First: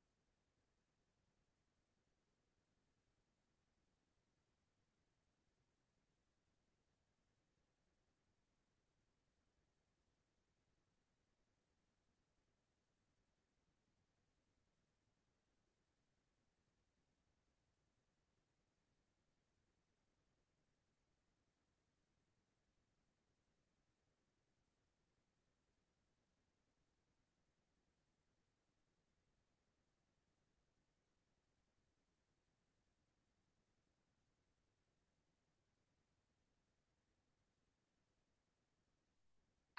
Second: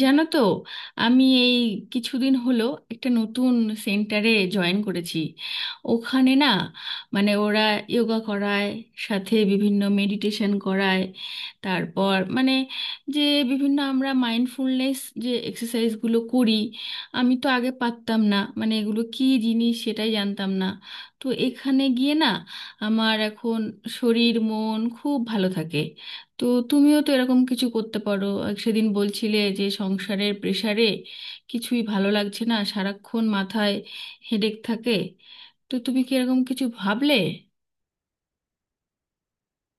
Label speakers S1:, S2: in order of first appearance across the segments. S1: জানো তো? আমি এই কিছুদিন হলো একটা নতুন সেন্টারে জয়েন করেছি। ওখানে না, মানে ওরা যোগা করায়, সাথে বিভিন্ন মেডিটেশন করায়। তারপর মানে যে বিভিন্ন আমরা মাইন্ডফুলনেস যে এক্সারসাইজগুলো করি, আমি তো আগে পারতাম না, মানে এগুলো কী জিনিস সেটাই জানতাম না। তো এখানে গিয়ে না, আমার এখন শরীর মন খুব ভালো থাকে। তো তুমিও তো এরকম কিছু করতে পারো, এক সেদিন বলছিলে যে সংসারের প্রেসারে কিছুই ভালো লাগছে না, সারাক্ষণ মাথায় হেডেক থাকে। তো তুমি কি এরকম কিছু ভাবলে?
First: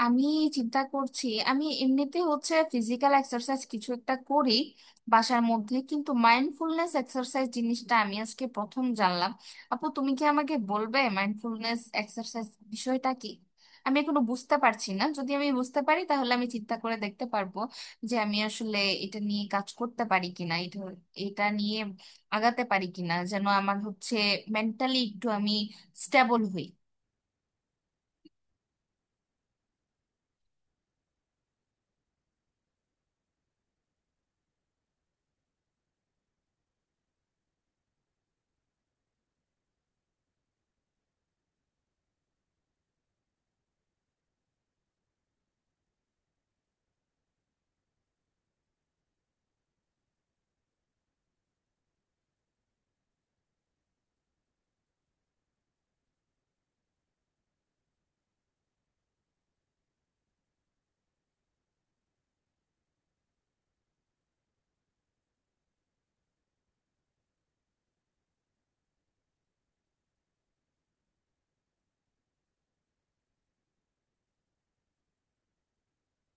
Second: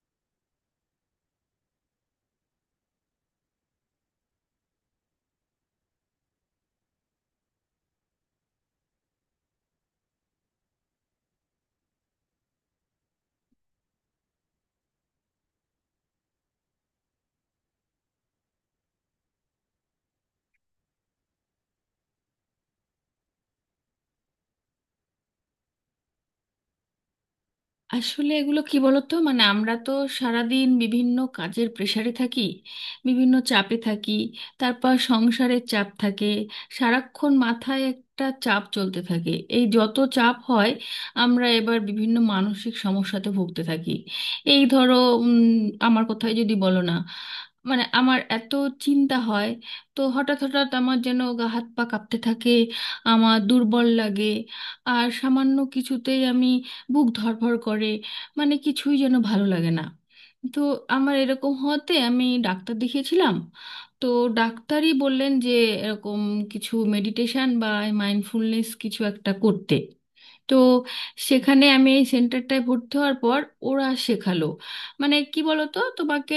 S2: আমি চিন্তা করছি। আমি এমনিতে হচ্ছে ফিজিক্যাল এক্সারসাইজ কিছু একটা করি বাসার মধ্যে, কিন্তু মাইন্ডফুলনেস এক্সারসাইজ জিনিসটা আমি আজকে প্রথম জানলাম। আপু, তুমি কি আমাকে বলবে মাইন্ডফুলনেস এক্সারসাইজ বিষয়টা কি? আমি এখনো বুঝতে পারছি না। যদি আমি বুঝতে পারি তাহলে আমি চিন্তা করে দেখতে পারবো যে আমি আসলে এটা নিয়ে কাজ করতে পারি কিনা, এটা এটা নিয়ে আগাতে পারি কিনা, যেন আমার হচ্ছে মেন্টালি একটু আমি স্টেবল হই।
S1: আসলে এগুলো কি বলতো, মানে আমরা তো সারাদিন বিভিন্ন কাজের প্রেশারে থাকি, বিভিন্ন চাপে থাকি, তারপর সংসারের চাপ থাকে, সারাক্ষণ মাথায় একটা চাপ চলতে থাকে। এই যত চাপ হয়, আমরা এবার বিভিন্ন মানসিক সমস্যাতে ভুগতে থাকি। এই ধরো, উম, আমার কথাই যদি বলো না, মানে আমার এত চিন্তা হয়, তো হঠাৎ হঠাৎ আমার যেন গা হাত পা কাঁপতে থাকে, আমার দুর্বল লাগে, আর সামান্য কিছুতেই আমি বুক ধড়ফড় করে, মানে কিছুই যেন ভালো লাগে না। তো আমার এরকম হতে আমি ডাক্তার দেখিয়েছিলাম। তো ডাক্তারই বললেন যে এরকম কিছু মেডিটেশন বা মাইন্ডফুলনেস কিছু একটা করতে। তো সেখানে আমি এই সেন্টারটায় ভর্তি হওয়ার পর ওরা শেখালো। মানে কি বলতো তোমাকে,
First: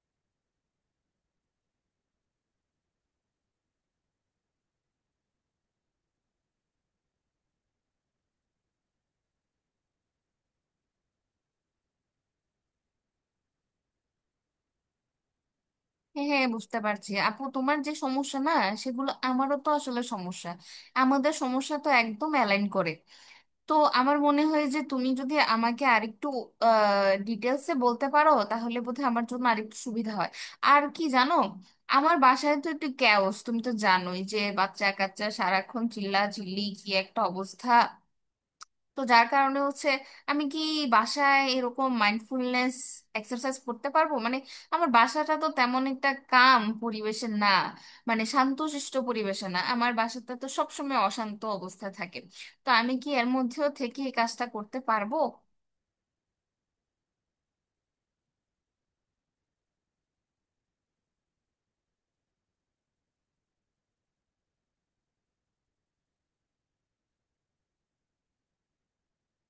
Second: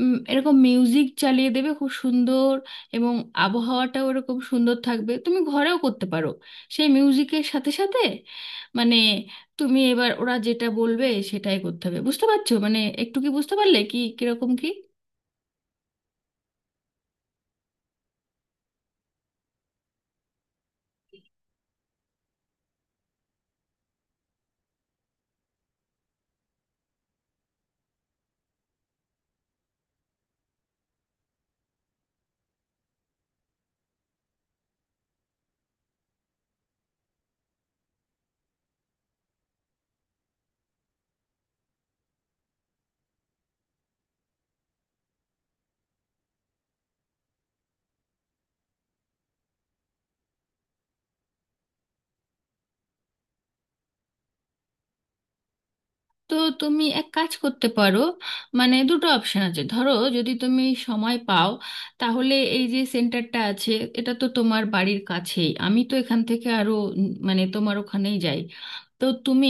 S1: এরকম মিউজিক চালিয়ে দেবে খুব সুন্দর, এবং আবহাওয়াটাও এরকম সুন্দর থাকবে, তুমি ঘরেও করতে পারো। সেই মিউজিকের সাথে সাথে মানে তুমি এবার ওরা যেটা বলবে সেটাই করতে হবে, বুঝতে পারছো? মানে একটু কি বুঝতে পারলে কি কিরকম কি?
S2: হ্যাঁ হ্যাঁ, বুঝতে পারছি আপু। তোমার যে সমস্যা না, সেগুলো আমারও তো আসলে সমস্যা। আমাদের সমস্যা তো একদম অ্যালাইন করে। তো আমার মনে হয় যে তুমি যদি আমাকে আরেকটু ডিটেলসে বলতে পারো তাহলে বোধহয় আমার জন্য আরেকটু সুবিধা হয়। আর কি জানো, আমার বাসায় তো একটু ক্যাওস। তুমি তো জানোই যে বাচ্চা কাচ্চা সারাক্ষণ চিল্লা চিল্লি, কি একটা অবস্থা। তো যার কারণে হচ্ছে, আমি কি বাসায় এরকম মাইন্ডফুলনেস এক্সারসাইজ করতে পারবো? মানে আমার বাসাটা তো তেমন একটা কাম পরিবেশে না, মানে শান্তশিষ্ট পরিবেশে না। আমার বাসাটা তো সবসময় অশান্ত অবস্থা থাকে। তো আমি কি এর মধ্যেও থেকে এই কাজটা করতে পারবো?
S1: তো তুমি এক কাজ করতে পারো, মানে দুটো অপশন আছে। ধরো যদি তুমি সময় পাও, তাহলে এই যে সেন্টারটা আছে, এটা তো তোমার বাড়ির কাছেই, আমি তো এখান থেকে আরো মানে তোমার ওখানেই যাই। তো তুমি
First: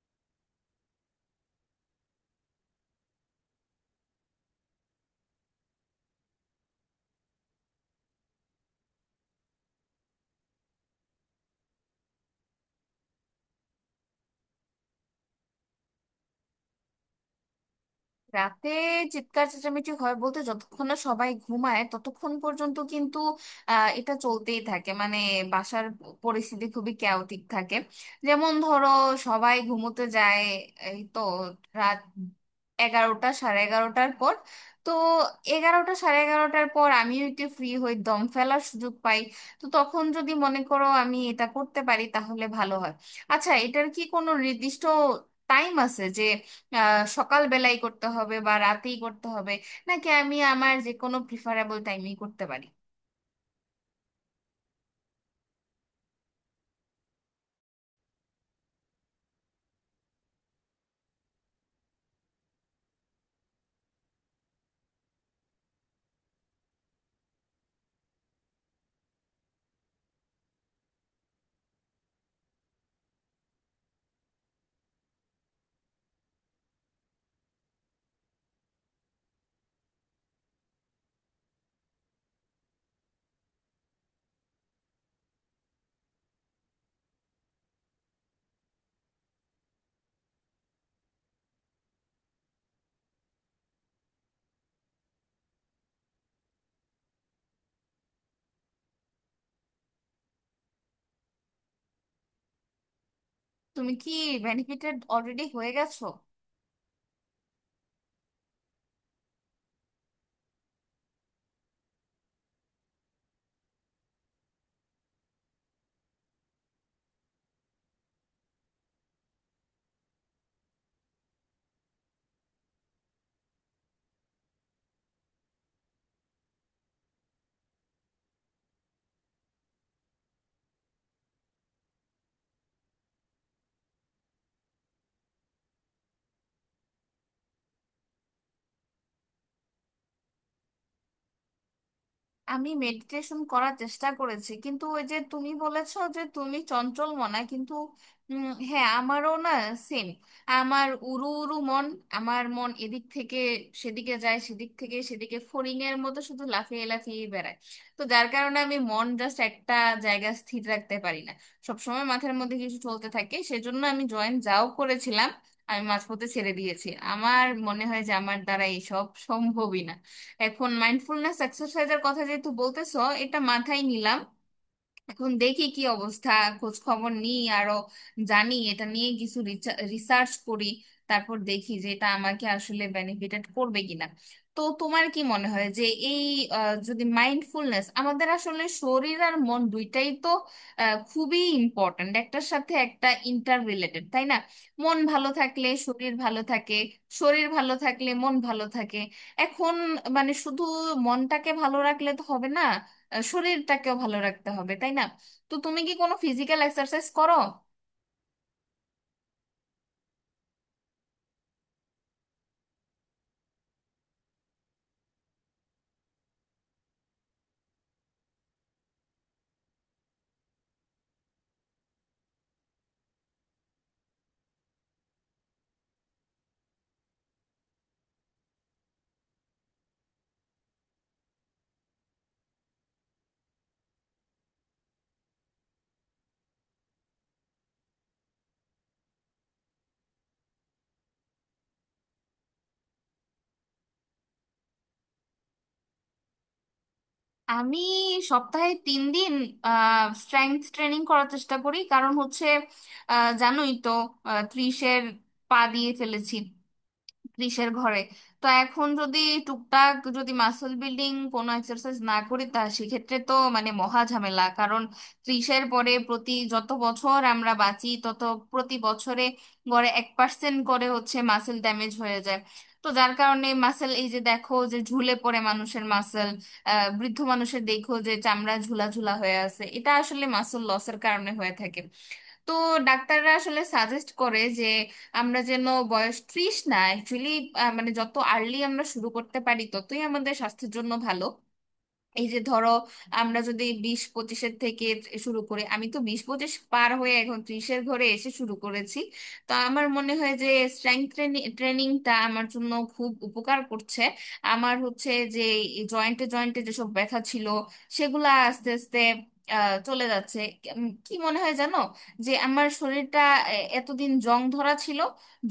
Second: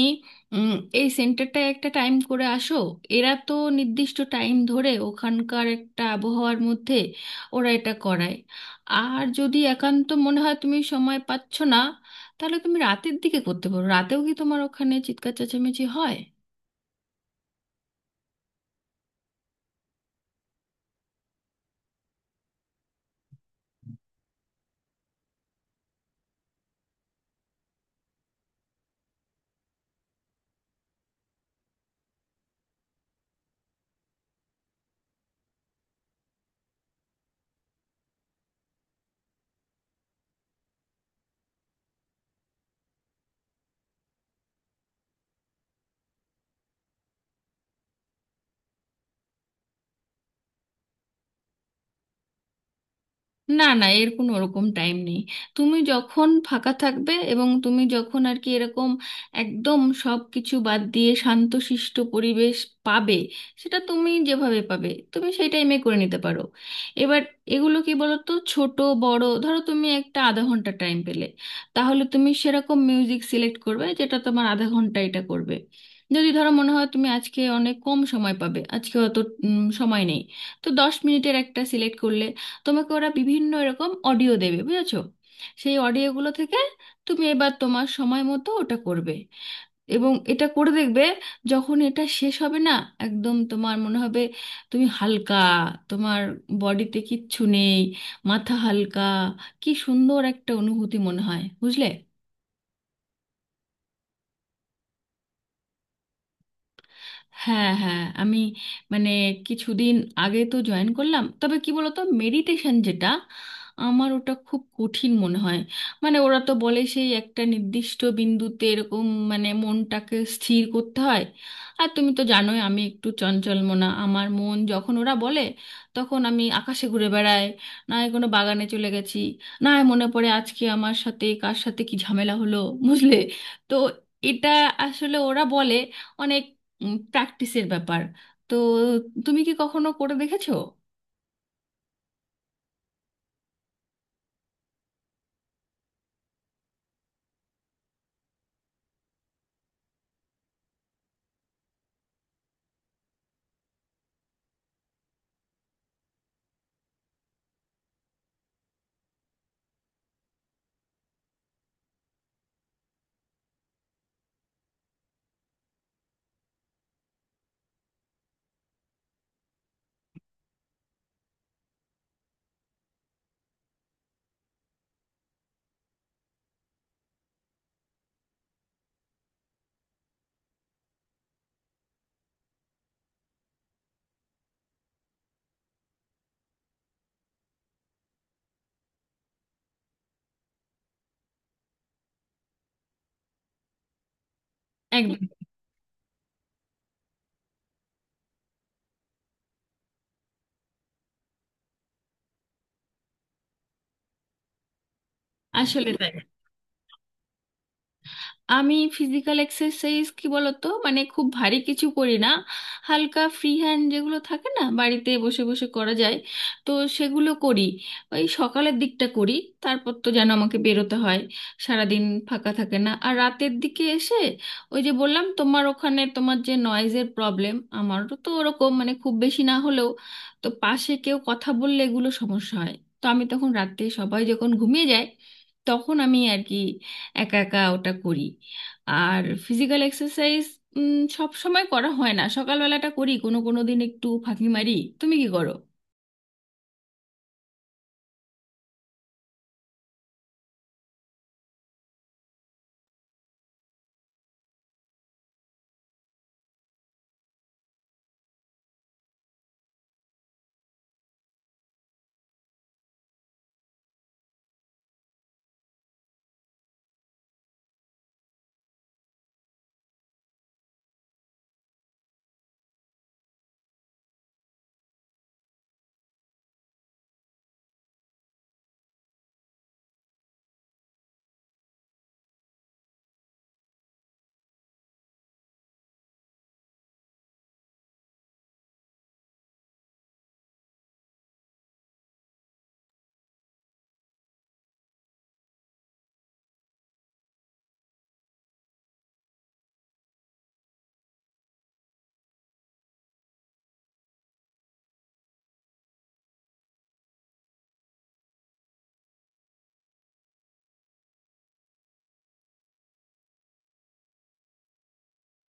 S1: উম, এই সেন্টারটায় একটা টাইম করে আসো। এরা তো নির্দিষ্ট টাইম ধরে ওখানকার একটা আবহাওয়ার মধ্যে ওরা এটা করায়। আর যদি একান্ত মনে হয় তুমি সময় পাচ্ছ না, তাহলে তুমি রাতের দিকে করতে পারো। রাতেও কি তোমার ওখানে চিৎকার চেঁচামেচি হয়?
S2: রাতে চিৎকার চেঁচামেচি হয় বলতে, যতক্ষণ না সবাই ঘুমায় ততক্ষণ পর্যন্ত কিন্তু এটা চলতেই থাকে। মানে বাসার পরিস্থিতি খুবই ক্যাওটিক থাকে। যেমন ধরো, সবাই ঘুমোতে যায় এই তো রাত 11টা সাড়ে 11টার পর। তো 11টা সাড়ে 11টার পর আমিও একটু ফ্রি হই, দম ফেলার সুযোগ পাই। তো তখন যদি মনে করো আমি এটা করতে পারি তাহলে ভালো হয়। আচ্ছা, এটার কি কোনো নির্দিষ্ট টাইম আছে যে সকালবেলাই করতে হবে বা রাতেই করতে হবে, নাকি আমি আমার যে কোনো প্রিফারেবল টাইমেই করতে পারি?
S1: না না, এর কোনো ওরকম টাইম নেই। তুমি যখন ফাঁকা থাকবে এবং তুমি যখন আর কি এরকম একদম সব কিছু বাদ দিয়ে শান্তশিষ্ট পরিবেশ পাবে, সেটা তুমি যেভাবে পাবে তুমি সেই টাইমে করে নিতে পারো। এবার এগুলো কি বলো তো, ছোট বড়, ধরো তুমি একটা আধা ঘন্টা টাইম পেলে, তাহলে তুমি সেরকম মিউজিক সিলেক্ট করবে যেটা তোমার আধা ঘন্টা, এটা করবে। যদি ধরো মনে হয় তুমি আজকে অনেক কম সময় পাবে, আজকে অত সময় নেই, তো 10 মিনিটের একটা সিলেক্ট করলে, তোমাকে ওরা বিভিন্ন এরকম অডিও দেবে, বুঝেছো? সেই অডিওগুলো থেকে তুমি এবার তোমার সময় মতো ওটা করবে এবং এটা করে দেখবে, যখন এটা শেষ হবে না, একদম তোমার মনে হবে তুমি হালকা, তোমার বডিতে কিচ্ছু নেই, মাথা হালকা, কি সুন্দর একটা অনুভূতি মনে হয়, বুঝলে?
S2: তুমি কি বেনিফিটেড অলরেডি হয়ে গেছো?
S1: হ্যাঁ হ্যাঁ, আমি মানে কিছুদিন আগে তো জয়েন করলাম। তবে কি বলতো, মেডিটেশন যেটা, আমার ওটা খুব কঠিন মনে হয়। মানে ওরা তো বলে সেই একটা নির্দিষ্ট বিন্দুতে এরকম, মানে মনটাকে স্থির করতে হয়। আর তুমি তো জানোই আমি একটু চঞ্চল মনা, আমার মন যখন ওরা বলে, তখন আমি আকাশে ঘুরে বেড়াই, না হয় কোনো বাগানে চলে গেছি, না হয় মনে পড়ে আজকে আমার সাথে কার সাথে কি ঝামেলা হলো, বুঝলে? তো এটা আসলে ওরা বলে অনেক প্র্যাকটিসের ব্যাপার। তো তুমি কি কখনো করে দেখেছো?
S2: আমি মেডিটেশন করার চেষ্টা করেছি কিন্তু ওই যে তুমি বলেছো যে তুমি চঞ্চল মনা, কিন্তু হ্যাঁ, আমারও না, সেম। আমার উড়ু উড়ু মন। আমার মন এদিক থেকে সেদিকে যায়, সেদিক থেকে সেদিকে ফড়িং এর মতো শুধু লাফিয়ে লাফিয়ে বেড়ায়। তো যার কারণে আমি মন জাস্ট একটা জায়গা স্থির রাখতে পারি না। সবসময় মাথার মধ্যে কিছু চলতে থাকে, সেজন্য আমি জয়েন যাও করেছিলাম, আমি মাঝপথে ছেড়ে দিয়েছি। আমার মনে হয় যে আমার দ্বারা এইসব সম্ভবই না। এখন মাইন্ডফুলনেস এক্সারসাইজের কথা যেহেতু বলতেছো, এটা মাথায় নিলাম। এখন দেখি কি অবস্থা, খোঁজ খবর নিই, আরো জানি এটা নিয়ে, কিছু রিসার্চ করি, তারপর দেখি যে এটা আমাকে আসলে বেনিফিটেড করবে কিনা। তো তোমার কি মনে হয় যে এই যদি মাইন্ডফুলনেস, আমাদের আসলে শরীর আর মন দুইটাই তো খুবই ইম্পর্ট্যান্ট, একটার সাথে একটা ইন্টার রিলেটেড তাই না? মন
S1: একদম।
S2: ভালো থাকলে শরীর ভালো থাকে, শরীর ভালো থাকলে মন ভালো থাকে। এখন মানে শুধু মনটাকে ভালো রাখলে তো হবে না, শরীরটাকেও ভালো রাখতে হবে তাই না? তো তুমি
S1: আসলে
S2: কি
S1: তাই,
S2: কোনো ফিজিক্যাল এক্সারসাইজ করো?
S1: আমি ফিজিক্যাল এক্সারসাইজ কি বলতো, মানে খুব ভারী কিছু করি না, হালকা ফ্রি হ্যান্ড যেগুলো থাকে না বাড়িতে বসে বসে করা যায়, তো সেগুলো করি। ওই সকালের দিকটা করি। তারপর তো যেন আমাকে বেরোতে হয়, সারাদিন ফাঁকা থাকে না, আর রাতের দিকে এসে ওই যে বললাম তোমার ওখানে তোমার যে নয়েজের প্রবলেম, আমারও তো ওরকম, মানে খুব বেশি না হলেও, তো পাশে কেউ কথা বললে এগুলো সমস্যা হয়। তো আমি তখন রাতে সবাই যখন ঘুমিয়ে যায়, তখন আমি আর কি একা একা ওটা করি। আর ফিজিক্যাল এক্সারসাইজ সব সময় করা হয় না, সকালবেলাটা করি, কোনো কোনো দিন একটু ফাঁকি মারি। তুমি কি করো?
S2: আমি সপ্তাহে 3 দিন স্ট্রেংথ ট্রেনিং করার চেষ্টা করি কারণ হচ্ছে জানোই তো, ত্রিশের পা দিয়ে ফেলেছি, ত্রিশের ঘরে। তো এখন যদি টুকটাক যদি মাসল বিল্ডিং কোনো এক্সারসাইজ না করি তা সেক্ষেত্রে তো মানে মহা ঝামেলা। কারণ ত্রিশের পরে প্রতি যত বছর আমরা বাঁচি তত প্রতি বছরে গড়ে 1 পার্সেন্ট করে হচ্ছে মাসেল ড্যামেজ হয়ে যায়। তো যার কারণে মাসেল, এই যে দেখো যে ঝুলে পড়ে মানুষের মাসেল, বৃদ্ধ মানুষের দেখো যে চামড়া ঝুলা ঝুলা হয়ে আছে, এটা আসলে মাসল লসের কারণে হয়ে থাকে। তো ডাক্তাররা আসলে সাজেস্ট করে যে আমরা যেন, বয়স ত্রিশ না অ্যাকচুয়ালি, মানে যত আর্লি আমরা শুরু করতে পারি ততই আমাদের স্বাস্থ্যের জন্য ভালো। এই যে ধরো আমরা যদি বিশ পঁচিশের থেকে শুরু করে, আমি তো বিশ পঁচিশ পার হয়ে এখন ত্রিশের ঘরে এসে শুরু করেছি। তো আমার মনে হয় যে স্ট্রেংথ ট্রেনিংটা আমার জন্য খুব উপকার করছে। আমার হচ্ছে যে জয়েন্টে জয়েন্টে যেসব ব্যথা ছিল সেগুলা আস্তে আস্তে চলে যাচ্ছে। কি মনে হয় জানো, যে আমার শরীরটা এতদিন জং ধরা ছিল,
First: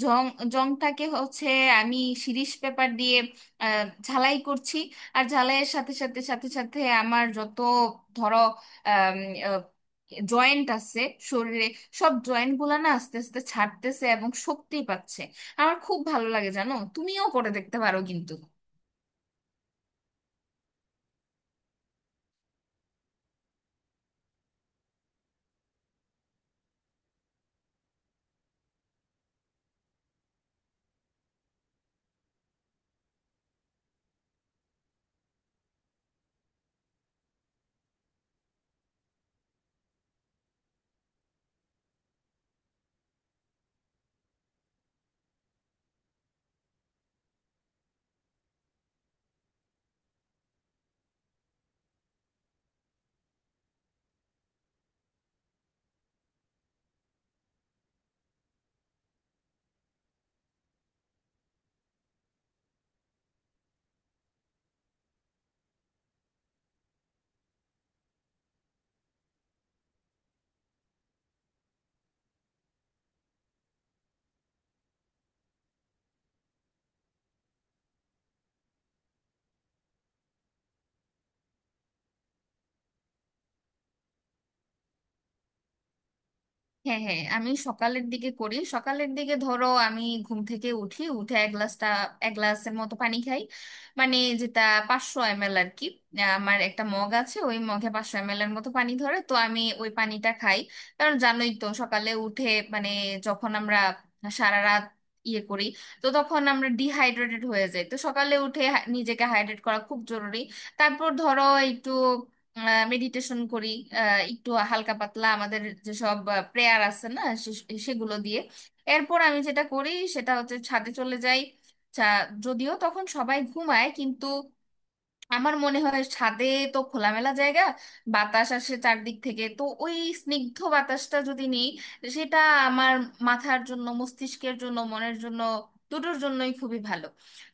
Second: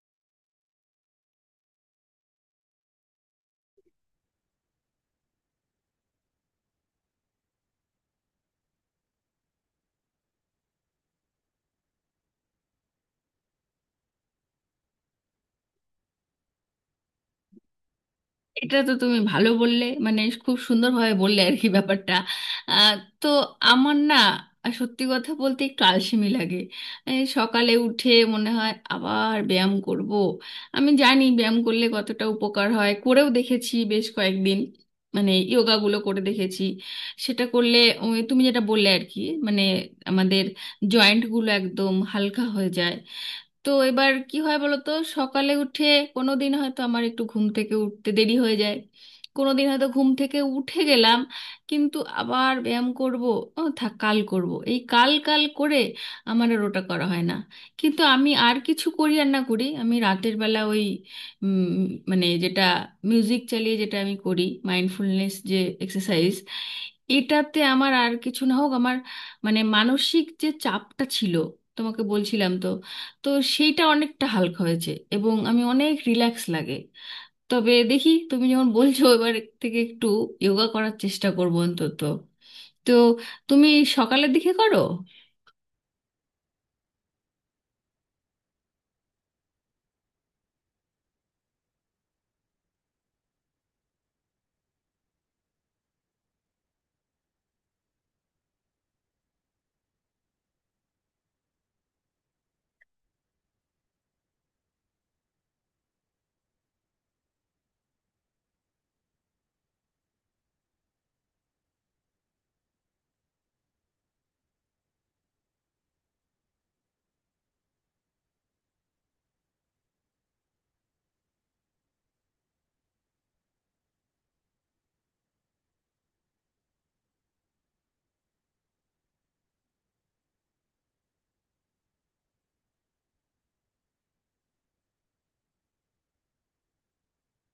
S2: জং, জংটাকে হচ্ছে আমি শিরিষ পেপার দিয়ে ঝালাই করছি। আর ঝালাইয়ের সাথে সাথে আমার যত ধরো জয়েন্ট আছে শরীরে, সব জয়েন্ট গুলা না আস্তে আস্তে ছাড়তেছে এবং শক্তি পাচ্ছে। আমার খুব ভালো লাগে জানো, তুমিও করে দেখতে পারো কিন্তু।
S1: এটা তো তুমি ভালো বললে, মানে খুব সুন্দরভাবে বললে আর কি ব্যাপারটা। আহ, তো আমার না, সত্যি কথা বলতে একটু আলসেমি লাগে এই সকালে উঠে। মনে হয় আবার ব্যায়াম করব? আমি জানি ব্যায়াম করলে কতটা উপকার হয়, করেও দেখেছি বেশ কয়েকদিন, মানে যোগাগুলো করে দেখেছি, সেটা করলে ওই তুমি যেটা বললে আর কি, মানে আমাদের জয়েন্টগুলো একদম হালকা হয়ে যায়। তো এবার কি হয় বলতো, সকালে উঠে কোনো দিন হয়তো আমার একটু ঘুম থেকে উঠতে দেরি হয়ে যায়, কোনো দিন হয়তো ঘুম থেকে উঠে গেলাম, কিন্তু আবার ব্যায়াম করব? ও থাক, কাল করব, এই কাল কাল করে আমার আর ওটা করা হয় না। কিন্তু আমি আর কিছু করি আর না করি, আমি রাতের বেলা ওই মানে যেটা মিউজিক চালিয়ে যেটা আমি করি, মাইন্ডফুলনেস যে এক্সারসাইজ, এটাতে আমার আর কিছু না হোক, আমার মানে মানসিক যে চাপটা ছিল, তোমাকে বলছিলাম তো, তো সেইটা অনেকটা হালকা হয়েছে এবং আমি অনেক রিল্যাক্স লাগে। তবে দেখি, তুমি যখন বলছো, এবার থেকে একটু যোগা করার চেষ্টা করবো অন্তত। তো তুমি সকালের দিকে করো?
S2: হ্যাঁ হ্যাঁ, আমি সকালের দিকে করি। সকালের দিকে ধরো আমি ঘুম থেকে উঠি, উঠে এক গ্লাসটা এক গ্লাসের মতো পানি খাই, মানে যেটা 500 এম এল আর কি। আমার একটা মগ আছে, ওই মগে 500 এম এল এর মতো পানি ধরে, তো আমি ওই পানিটা খাই। কারণ জানোই তো সকালে উঠে, মানে যখন আমরা সারা রাত ইয়ে করি, তো তখন আমরা ডিহাইড্রেটেড হয়ে যাই। তো সকালে উঠে নিজেকে হাইড্রেট করা খুব জরুরি। তারপর ধরো একটু মেডিটেশন করি, একটু হালকা পাতলা আমাদের যেসব প্রেয়ার আছে না সেগুলো দিয়ে। এরপর আমি যেটা করি সেটা হচ্ছে ছাদে চলে যাই। চা- যদিও তখন সবাই ঘুমায় কিন্তু আমার মনে হয় ছাদে তো খোলামেলা জায়গা, বাতাস আসে চারদিক থেকে, তো ওই স্নিগ্ধ বাতাসটা যদি নিই সেটা আমার মাথার জন্য, মস্তিষ্কের জন্য, মনের জন্য দুটোর জন্যই খুবই ভালো।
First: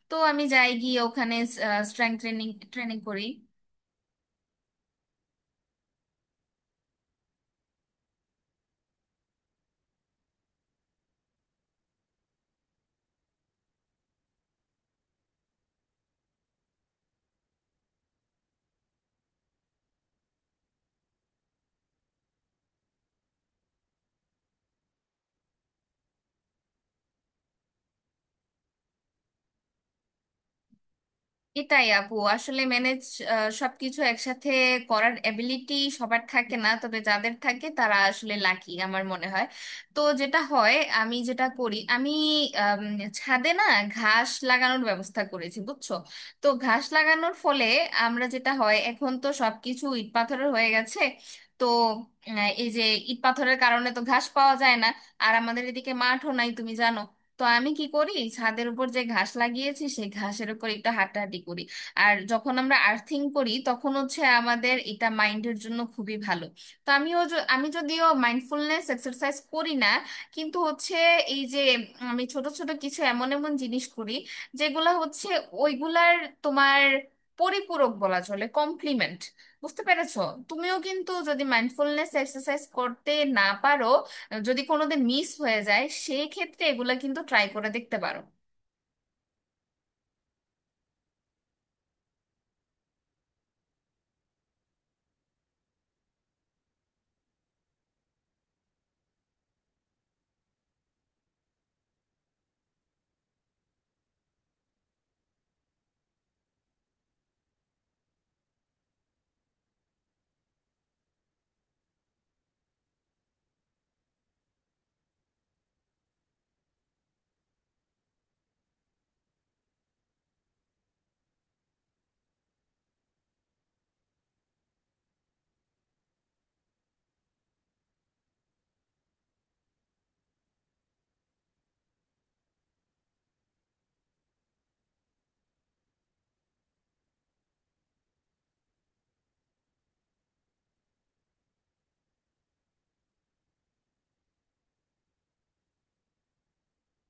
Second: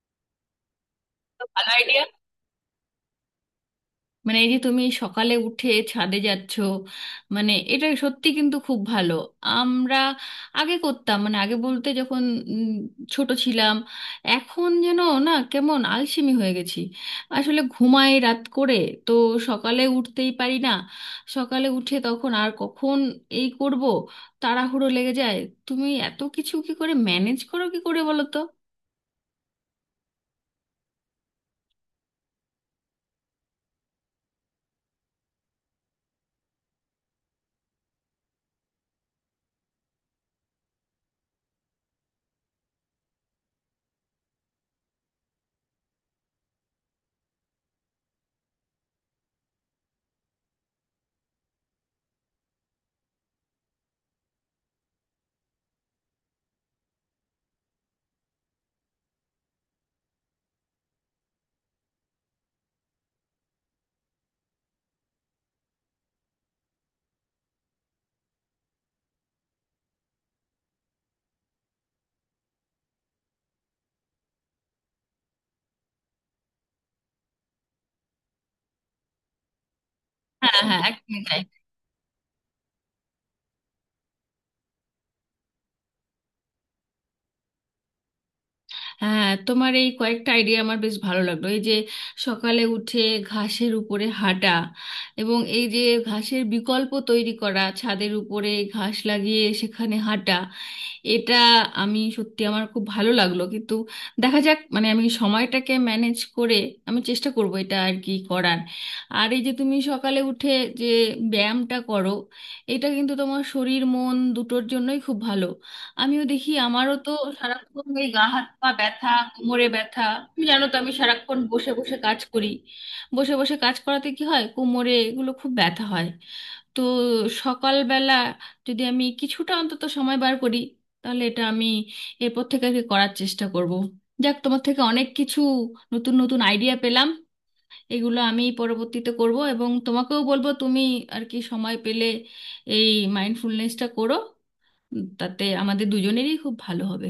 S2: তো আমি যাই গিয়ে ওখানে
S1: ভালো আইডিয়া।
S2: স্ট্রেংথ ট্রেনিং ট্রেনিং করি।
S1: মানে এই যে তুমি সকালে উঠে ছাদে যাচ্ছ, মানে এটা সত্যি কিন্তু খুব ভালো। আমরা আগে করতাম, মানে আগে বলতে যখন উম, ছোট ছিলাম। এখন যেন না কেমন আলসেমি হয়ে গেছি, আসলে ঘুমাই রাত করে, তো সকালে উঠতেই পারি না, সকালে উঠে তখন আর কখন এই করব, তাড়াহুড়ো লেগে যায়। তুমি এত কিছু কি করে ম্যানেজ করো, কি করে বলো তো?
S2: এটাই আপু, আসলে ম্যানেজ, সবকিছু একসাথে করার এবিলিটি সবার থাকে না, তবে যাদের থাকে তারা আসলে লাকি আমার মনে হয়। তো যেটা হয় আমি যেটা করি, আমি আম, ছাদে না ঘাস লাগানোর ব্যবস্থা করেছি, বুঝছো? তো ঘাস লাগানোর ফলে, আমরা যেটা হয় এখন তো সবকিছু ইট পাথরের হয়ে গেছে। তো এই যে ইট পাথরের কারণে তো ঘাস পাওয়া যায় না। আর আমাদের এদিকে মাঠও নাই তুমি জানো। তো আমি কি করি, ছাদের উপর যে ঘাস লাগিয়েছি সেই ঘাসের উপর একটু হাঁটাহাঁটি করি। আর যখন আমরা আর্থিং করি তখন হচ্ছে আমাদের এটা মাইন্ডের জন্য খুবই ভালো। তো আমিও আমি যদিও মাইন্ডফুলনেস এক্সারসাইজ করি না, কিন্তু হচ্ছে এই যে আমি ছোট ছোট কিছু এমন এমন জিনিস করি যেগুলা হচ্ছে ওইগুলার, তোমার পরিপূরক বলা চলে, কমপ্লিমেন্ট। বুঝতে পেরেছো?
S1: হ্যাঁ
S2: তুমিও
S1: হ্যাঁ,
S2: কিন্তু
S1: একদমই তাই।
S2: যদি মাইন্ডফুলনেস এক্সারসাইজ করতে না পারো, যদি কোনোদিন মিস হয়ে যায় সেই ক্ষেত্রে এগুলা কিন্তু ট্রাই করে দেখতে পারো।
S1: হ্যাঁ, তোমার এই কয়েকটা আইডিয়া আমার বেশ ভালো লাগলো, এই যে সকালে উঠে ঘাসের উপরে হাঁটা, এবং এই যে ঘাসের বিকল্প তৈরি করা ছাদের উপরে ঘাস লাগিয়ে সেখানে হাঁটা, এটা আমি সত্যি আমার খুব ভালো লাগলো। কিন্তু দেখা যাক, মানে আমি সময়টাকে ম্যানেজ করে আমি চেষ্টা করব এটা আর কি করার। আর এই যে তুমি সকালে উঠে যে ব্যায়ামটা করো, এটা কিন্তু তোমার শরীর মন দুটোর জন্যই খুব ভালো। আমিও দেখি, আমারও তো সারাক্ষণ এই গা হাত পা ব্যথা, কোমরে ব্যথা। তুমি জানো তো, আমি সারাক্ষণ বসে বসে কাজ করি, বসে বসে কাজ করাতে কি হয়, কোমরে এগুলো খুব ব্যথা হয়। তো সকালবেলা যদি আমি কিছুটা অন্তত সময় বার করি, তাহলে এটা আমি এরপর থেকে আর কি করার চেষ্টা করব। যাক, তোমার থেকে অনেক কিছু নতুন নতুন আইডিয়া পেলাম, এগুলো আমি পরবর্তীতে করব, এবং তোমাকেও বলবো তুমি আর কি সময় পেলে এই মাইন্ডফুলনেসটা করো, তাতে আমাদের দুজনেরই খুব ভালো হবে।